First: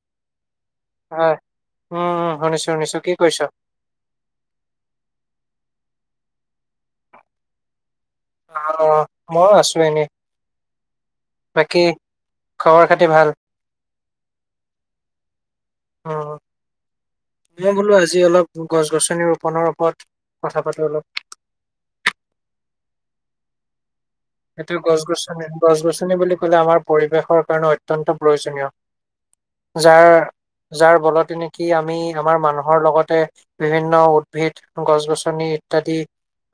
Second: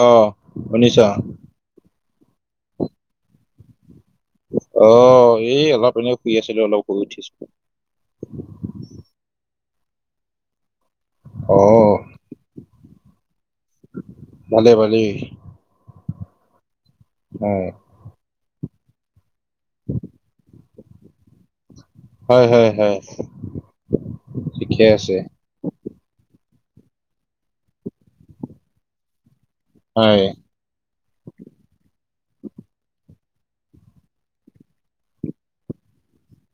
অ। শুনিছা হয়, উম-উম শুনিছো, শুনিছো। কি কৰিছ? অ, এই অলপ এনে শুই আছিলো, অলপ শুই উঠিছো। আহ মইও আছো এনেই। অ বাকী খবৰ-খাতি ভাল? ভালেই, ভালেই। অ হয় মই বোলো আজি অলপ গছ-গছনি ৰোপনৰ ওপৰত কথা পাতো। [unintelligible] অলপ হয়, হয়, হয়। এইটো ঠিকে আছে গছ-গছনি, গছ-গছনি বুলি ক'লে আমাৰ পৰিৱেশৰ কাৰণে অ অত্যন্ত প্ৰয়োজনীয়। যাৰ হয় যাৰ বলতে নেকি আমি আমাৰ মানুহৰ লগতে বিভিন্ন উদ্ভিদ, গছ-গছনি ইত্যাদি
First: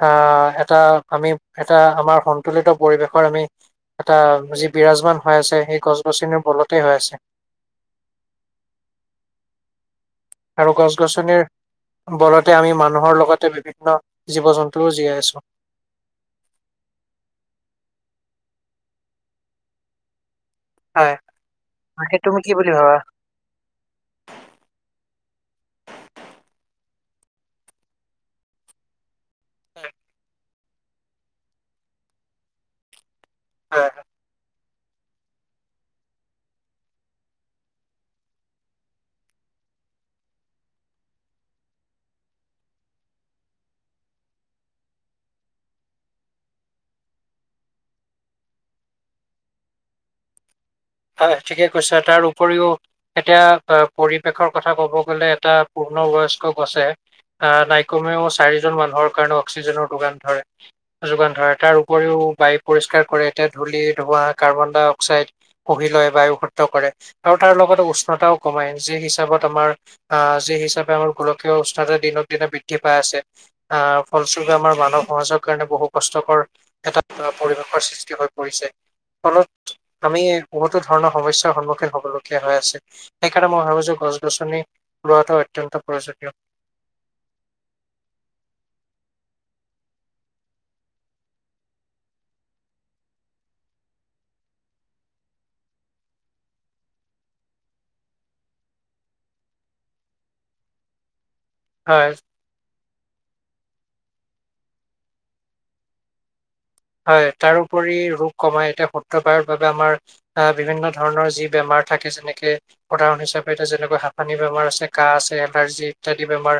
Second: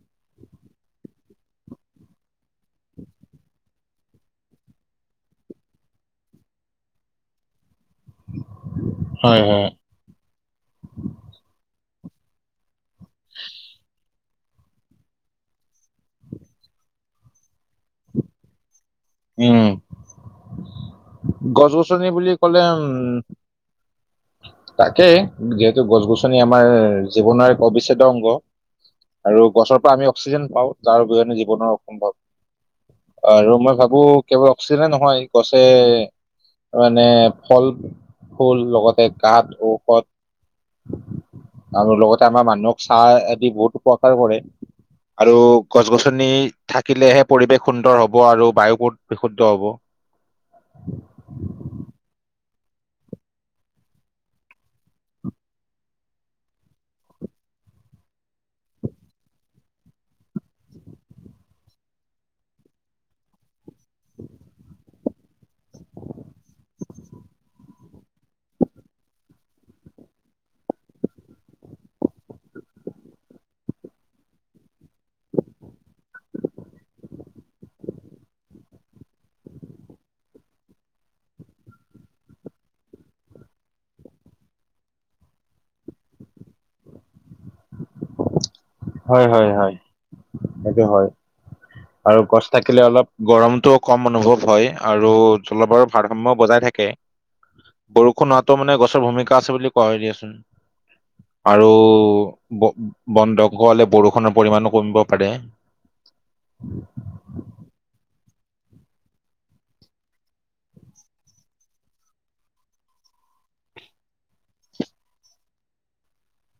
অ এটা আমি এটা আমাৰ সন্তুলিত পৰিৱেশৰ আমি এটা যি বিৰাজমান হৈ আছে সেই গছ-গছনিৰ বলতেই হৈ আছে। হয়, হয়। আৰু গছ-গছনিৰ বলতে আমি মানুহৰ লগতে বিভিন্ন জীৱ-জন্তুও জীয়াই আছো। [inaudible] উম, হয় গছ-গছনি তাকে বুলি তুমি কি কলে আৰু ভাবা? তাকেই যিহেতু গছ-গছনি আমাৰ জীৱনৰ এক অবিচ্ছেদ্য অংগ আৰু গছৰ পৰা আমি অক্সিজেন পাওঁ তাৰ অবিহনে জীৱনৰ অসম্ভৱ, আৰু মই হয় ভাবো কেৱল অক্সিজন নহয় গছে মানে ফল-ফুল লগতে গাত ঔষধ আৰু লগতে আমাৰ মানুহক চাহ দি বহুত উপকাৰ কৰে আৰু গছ- গছনি থাকিলেহে পৰিৱেশ সুন্দৰ হব আৰু বায়ু বহুত বিশুদ্ধ হ'ব। হয় ঠিকে কৈছা তাৰ উপৰিও এতিয়া পৰিৱেশৰ কথা কব গলে এটা অন বয়স্ক গছে আহ নাইকমেও চাৰিজন মানুহৰ কাৰণে অক্সিজেনৰ যোগান ধৰে -যোগান ধৰে তাৰ উপৰিও বায়ু পৰিষ্কাৰ কৰে এতিয়া ধূলি, ধোঁৱা, কাৰ্বন- ডাই- অক্সাইড শোহি লয় বায়ু সত কৰে আৰু তাৰ লগতে উষ্ণতাও কমাই যি হিচাপত আমাৰ আহ যি হিচাপে আমাৰ গোলকীয় উষ্ণতা দিনক দিনে বৃদ্ধি পাই আছে, আহ ফলস্বৰূপে আমাৰ মানৱ সমাজৰ কাৰণে বহু কষ্টকৰ এটা পৰিৱেশৰ সৃষ্টি হৈ পৰিছে ফলত আমি বহুতো ধৰণৰ সমস্যাৰ সন্মুখীন হবলগীয়া হৈ আছে সেইকাৰণে মই ভাবো যে গছ -গছনি ৰুৱাটো অত্যন্ত প্ৰয়োজনীয়। [unintelligible] হয়, হয়, হয় সেইটো হয়। আৰু গছ থাকিলে অলপ গৰমতটোও কম অনুভৱ হয় আৰু জলবায়ুৰ ভাৰসাম্য বজাই থাকে, বৰষুণ হোৱাটো মানে গছৰ ভূমিকা আছে বুলি কোৱা দিয়াচোন আৰু হয় ব বন্ধকসকলে বৰষুণৰ পৰিমানো কমিব পাৰে। হয়, তাৰোপৰি ৰূপ কমাই এতিয়া সত্ৰ বায়ুৰ বাবে আমাৰ আহ বিভিন্ন ধৰণৰ যি বেমাৰ থাকে যেনেকে উদাহৰণ হিচাপে এতি যেনেকৈ হাঁফানি বেমাৰ আছে, কাহ আছে, এলাৰ্জি ইত্যাদি বেমাৰ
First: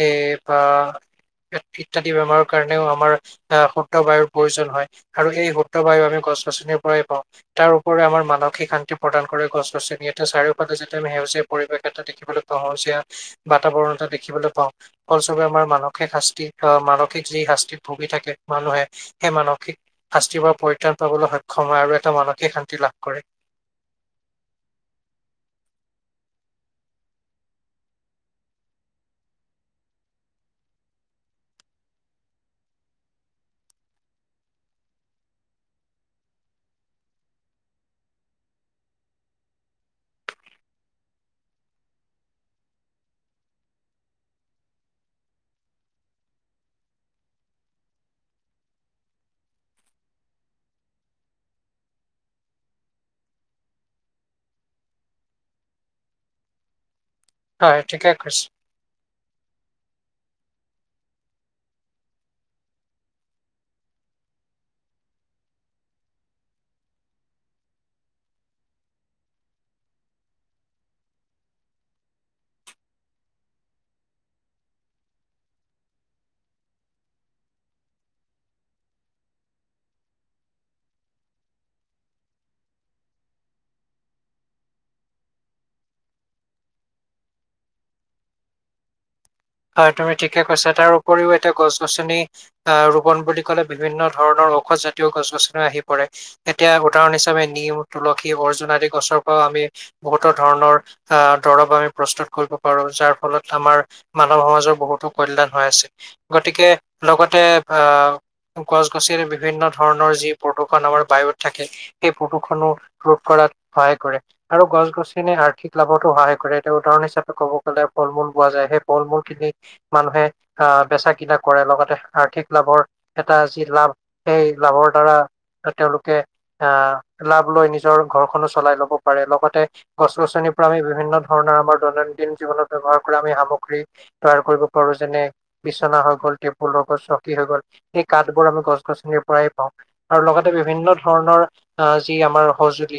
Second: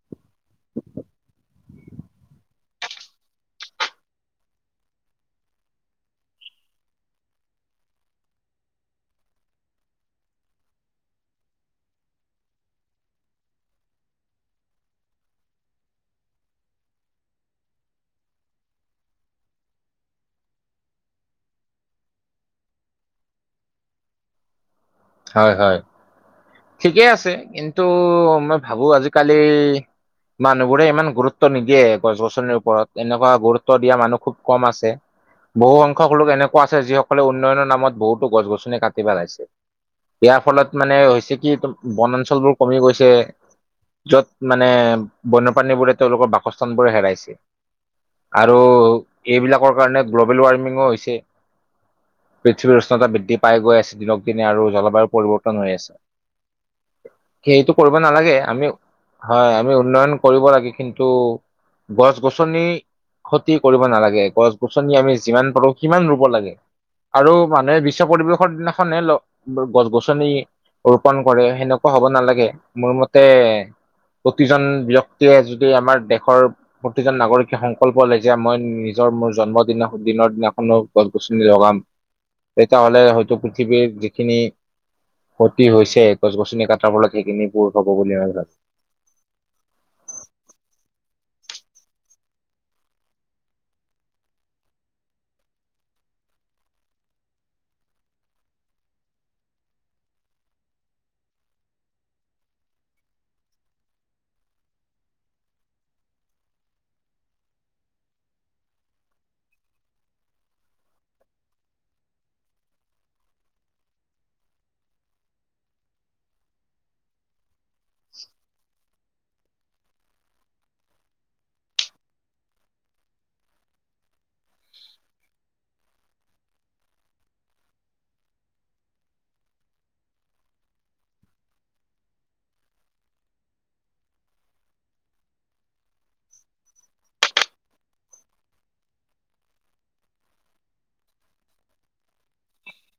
এই বা ইত্যাদি বেমাৰৰ কাৰণেও আমাৰ আহ শুদ্ধ বায়ুৰ প্ৰয়োজন হয় আৰু এই শুদ্ধ বায়ু আমি গছ- গছনিৰ পৰাই পাওঁ তাৰ ওপৰি আমাৰ মানসিক শান্তি প্ৰদান গছ- গছনি এতিয়া চাৰিওফালে যেতিয়া সেউজীয়া পৰিৱেশ এটা দেখিবলৈ পাওঁ, সেউজীয়া বাতাবৰণ এটা দেখিব দেখিবলৈ পাওঁ, ফলস্বৰূপে আমাৰ মানসিক শাস্তি আহ মানসিক যি শাস্তিত ভুগি থাকে মানুহে সেই মানসিক শাস্তিৰ পৰা পৰিত্ৰাণ পাবলৈ সক্ষম হয়, আৰু এটা মানসিক শান্তি লাভ কৰে হয়, হয়। ঠিকেই আছে কিন্তু মই ভাবো আজিকালি মানুহবোৰে ইমান গুৰুত্ব নিদিয়ে গছ-গছনিৰ ওপৰত এনেকুৱা গুৰুত্ব দিয়া মানুহ খুব কম আছে বহুসংখ্যক লোক এনেকুৱা আছে যিসকলে উন্নয়নৰ নামত বহুতো গছ-গছনি কাটি পেলাইছে ইয়াৰ ফলত মানে হৈছে কি বনাঞ্চলবোৰ কমি গৈছে য'ত মানে বন্যপ্ৰাণীবোৰে তেওঁলোকৰ বাসস্থানবোৰ হেৰাইছে আৰু এইবিলাকৰ কাৰণে গ্ল'বেল ৱাৰ্মিঙো হৈছে পৃথিৱীৰ উষ্ণতা বৃদ্ধি পাই গৈ আছে দিনক দিনে আৰু জলবায়ু পৰিৱৰ্তন হৈ আছে। সেইটো হয় কৰিব ঠিকে নালাগে, কৈছে। আমি হয়, আমি উন্নয়ন কৰিব লাগে কিন্তু গছ- গছনি ক্ষতি কৰিব নালাগে গছ -গছনি আমি যিমান পাৰো সিমান ৰুব লাগে। আৰু মানুহে বিশ্ব পৰিৱেশৰ দিনাখনে ল গছ -গছনি ৰোপন কৰে সেনেকুৱা হব নালাগে মোৰ মতে প্ৰতিজন ব্যক্তিয়ে যদি আমাৰ দেশৰ প্ৰতিজন নাগৰিকে সংকল্প লয় যে মই নিজৰ মোৰ জন্মদিনা দিনৰ দিনাখনো গছ -গছনি লগাম। তেতিয়াহলে হয়তো পৃথিৱীৰ যিখিনি ক্ষতি হৈছে গছ- গছনি কটাৰ ফলত সেইখিনি পূৰ হব বুলি [unintelligible] হয় তুমি ঠিকে কৈছা। তাৰ উপৰিও এতিয়া গছ- গছনি আহ ৰোপন বুলি কলে বিভিন্ন ধৰণৰ ঔষধজাতীয় গছ -গছনি আহি পৰে এতিয়া উদাহৰণ হিচাপে নিম, তুলসী, অৰ্জুন আদি গছৰ পৰা আমি বহুতো ধৰণৰ আহ দৰব আমি প্ৰস্তুত কৰিব পাৰো যাৰ ফলত আমাৰ মানৱ সমাজৰ বহুতো কল্যাণ হৈ আছে গতিকে লগতে আহ গছ -গছনি বিভিন্ন ধৰণৰ যি প্ৰদূষণ আমাৰ বায়ুত থাকে সেই প্ৰদূষণো ৰোধ কৰা সহায় কৰে আৰু গছ -গছনি আৰ্থিক লাভতো সহায় কৰে, এতিয়া উদাহৰণ হিচাপে ক'ব [unintelligible] ফল-মূল পোৱা যায় সেই ফল -মূল খিনি মানুহে আহ বেচা- কিনা কৰে লগতে আৰ্থিক লাভৰ এটা যি লাভ সেই লাভৰ দ্বাৰা তেওঁলোকে আহ, লাভ লৈ নিজৰ ঘৰখনো চলাই লব পাৰে লগতে গছ -গছনি আমি বিভিন্ন ধৰণৰ আমাৰ দৈনন্দিন জীৱনত ব্যৱহাৰ কৰা আমি সামগ্ৰী তৈয়াৰ কৰিব পাৰো যেনে বিচনা হৈ গ'ল, টেবুল হৈ গ'ল, চকী হৈ গ'ল সেই কাঠ বোৰ আমি গছ -গছনিৰ পৰাই পাওঁ। আৰু লগতে বিভিন্ন ধৰণৰ যি আমাৰ সজুলি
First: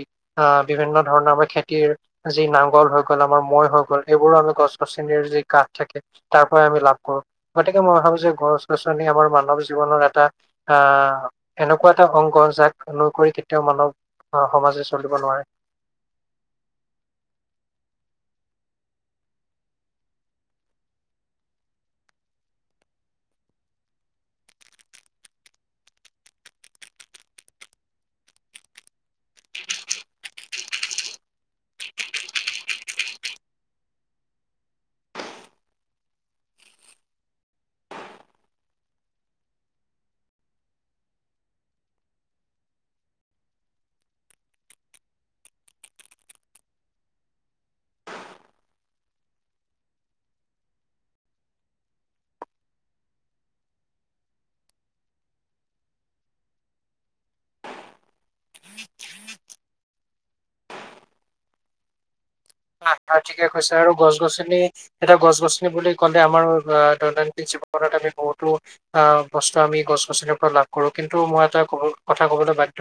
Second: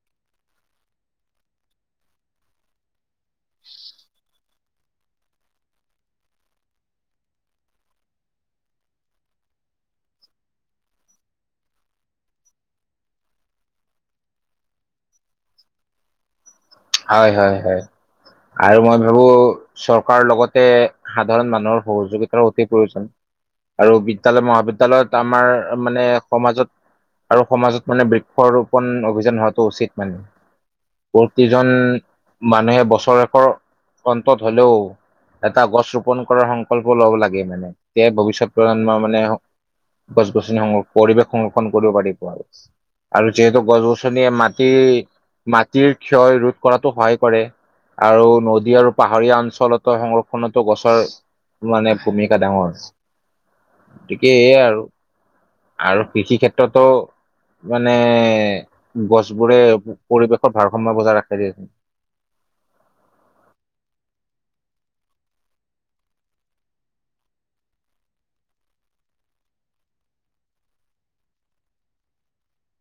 বিভিন্ন ধৰণৰ আমাৰ খেতিৰ যি নাঙল হৈ গ'ল, আমাৰ মৈ হৈ গ'ল এইবোৰো আমি গছ -গছনিৰ যি কাঠ থাকে তাৰ পৰাই আমি লাভ কৰো। গতিকে মই ভাবো যে গছ-গছনি আমাৰ মানৱ জীৱনৰ এটা আহ, এনেকুৱা এটা অংগ জাক নুই কৰি কেতিয়াও মানৱ অ, সমাজে চলিব নোৱাৰে। হয়, হয়, হয়। আৰু মই ভাবো চৰকাৰৰ লগতে সাধাৰণ মানুহৰ সহযোগিতাৰো অতি প্ৰয়োজন। আৰু বিদ্যালয়-মহাবিদ্যালয়ত আমাৰ মানে সমাজত আৰু সমাজত মানে বৃক্ষ ৰোপন অভিযান হোৱাটো উচিত মানে। যিজন মানুহে বছৰেকৰ অন্তত হ'লেও এটা গছ ৰোপন কৰাৰ সংকল্প লব লাগে মানে, তেতিয়াহে ভৱিষ্যত প্ৰজন্মৰ মানে গছ- গছনি সং পৰিৱেশ সংৰক্ষণ কৰিব পাৰিব আৰু। আৰু যিহেতু গছ -গছনিয়ে মাটি, মাটিৰ ক্ষয় ৰোধ কৰাতো সহায় কৰে। আৰু নদী আৰু পাহাৰীয়া অঞ্চলতো সংৰক্ষণতো গছৰ মানে ভূমিকা ডাঙৰ, গতিকে এইয়াই আৰু আৰু কৃষি ক্ষেত্ৰতো মানে গছবোৰে পৰিৱেশৰ ভাৰ সময় বজাই ৰাখে দেই আহ, হয় ঠিকে কৈছা আৰু গছ -গছনি এটা গছ- গছনি বুলি ক'লে আমাৰ দৈনন্দিন আমি বহুতো বস্তু আমি গছ -গছনিৰ পৰা লাভ কৰো। কিন্তু মই এটা কবলৈ কথা ক'বলৈ বাধ্য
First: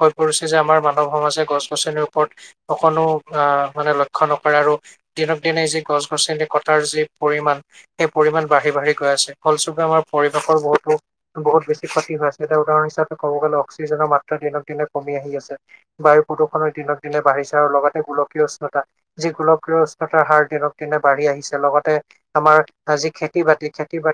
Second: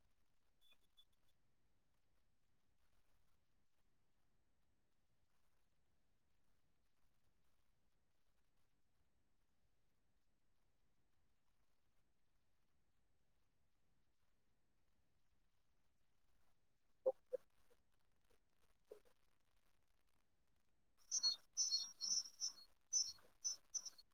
হৈ পৰিছে যে আমাৰ মানৱ সমাজে গছ- গছনিৰ ওপৰত অকণো আহ মানে লক্ষ লক্ষ্য নকৰে আৰু দিনক দিনে যি গছ -গছনি কটাৰ যি পৰিমাণ সেই পৰিমাণ বাঢ়ি বাঢ়ি গৈ ফলস্বৰূপে আমাৰ পৰিৱেশৰ বহুতো বহুত বেছি ক্ষতি হৈছে এতি উদাহৰণ হিচাপে ক'ব গলে অক্সিজেন মাত্ৰা দিনক দিনে কমি আহি আছে, বায়ু প্ৰদূষণৰ দিনক দিনে বাঢ়িছে আৰু লগতে গোলকীয় উষ্ণতা যি গোলকীয় উষ্ণতা হাৰ দিনক দিনে বাঢ়ি আহিছে। লগতে আমাৰ যি খেতি- বাতি খেতি বা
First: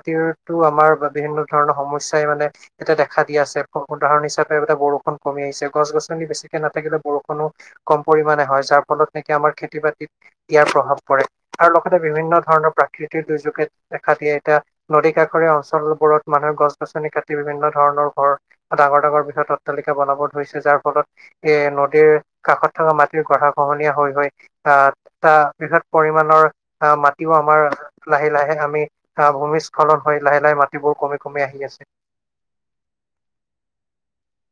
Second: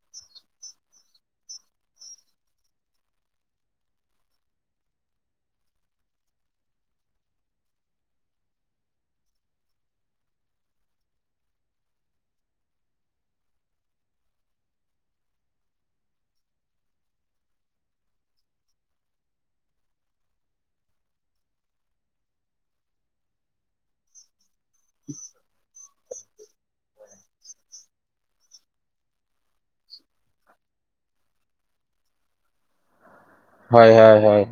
আমাৰ বিভিন্ন ধৰণৰ সমস্যাই মানে এটিয়া দেখা দি আছে উদাহৰণ হিচাপে এইবিলাক বহুত বৰষুণ কমি আহিছে গছ -গছনি বেছিকে নাথাকিলে বৰষুনো কম পৰিমানে হয় যাৰ ফলত নেকি আমাৰ খেতি খেতি - বাতিত ইয়াৰ প্ৰভাৱ পৰে। আৰু লগতে বিভিন্ন ধৰণৰ প্ৰাকৃতিক দুৰ্যোগে দেখা দিয়ে, এতিয়া নদী কাষৰীয়া অঞ্চলবোৰত মানুহে গছ- গছনি কাটি বিভিন্ন ধৰণৰ ঘৰ ডাঙৰ -ডাঙৰ বৃহৎ অত তালিকা বনাব ধৰিছে যাৰ ফলত এ নদীৰ কাষত থকা মাটিৰ গঢ়া খহনীয়া হৈ হৈ ত তা বিত [unintelligible] পৰিমাণৰ আহ মাটিও আমাৰ লাহে -লাহে আমি আহ ভূমিস্খলন হৈ লাহে -লাহে মাটিবোৰ কমি- কমি আহি আছে। হয়, হয়, হয়,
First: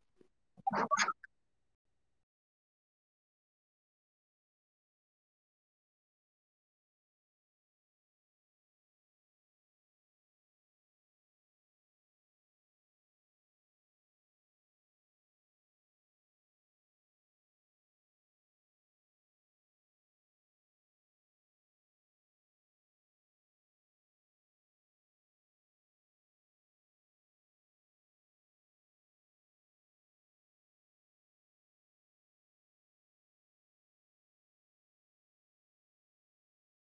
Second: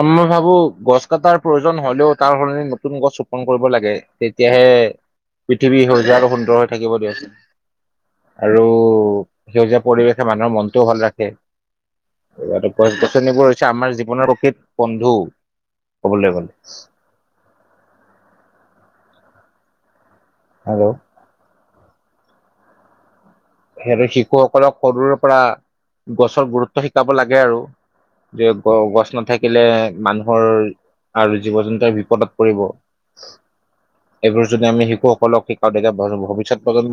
আৰু মই ভাবো গছ কটাৰ প্ৰয়োজন হলেও তাৰ সলনি নতুন গছ ৰোপন কৰিব লাগে তেতিয়াহে পৃথিৱী সেউজীয়া আৰু সুন্দৰ হৈ থাকিব দিয়াচোন। আৰু সেউজীয়া পৰিৱেশে মানুহৰ মনটোও ভাল ৰাখে এই গছ -গছনিবোৰ হৈছে আমাৰ জীৱনৰ প্ৰকৃত বন্ধু ক'বলৈ গলে [inaudible] হেল্ল' সেৰ শিশুসকলক সৰুৰে পৰা গছৰ গুৰুত্ব শিকাব লাগে আৰু যে গ গছ নাথাকিলে মানুহৰ আৰু জীৱ জন্তু বিপদত পৰিব। এইবোৰ যদি আমি শিশুসকলক শিকাও তেতিয়া ভৱিষ্যত প্ৰজন্ম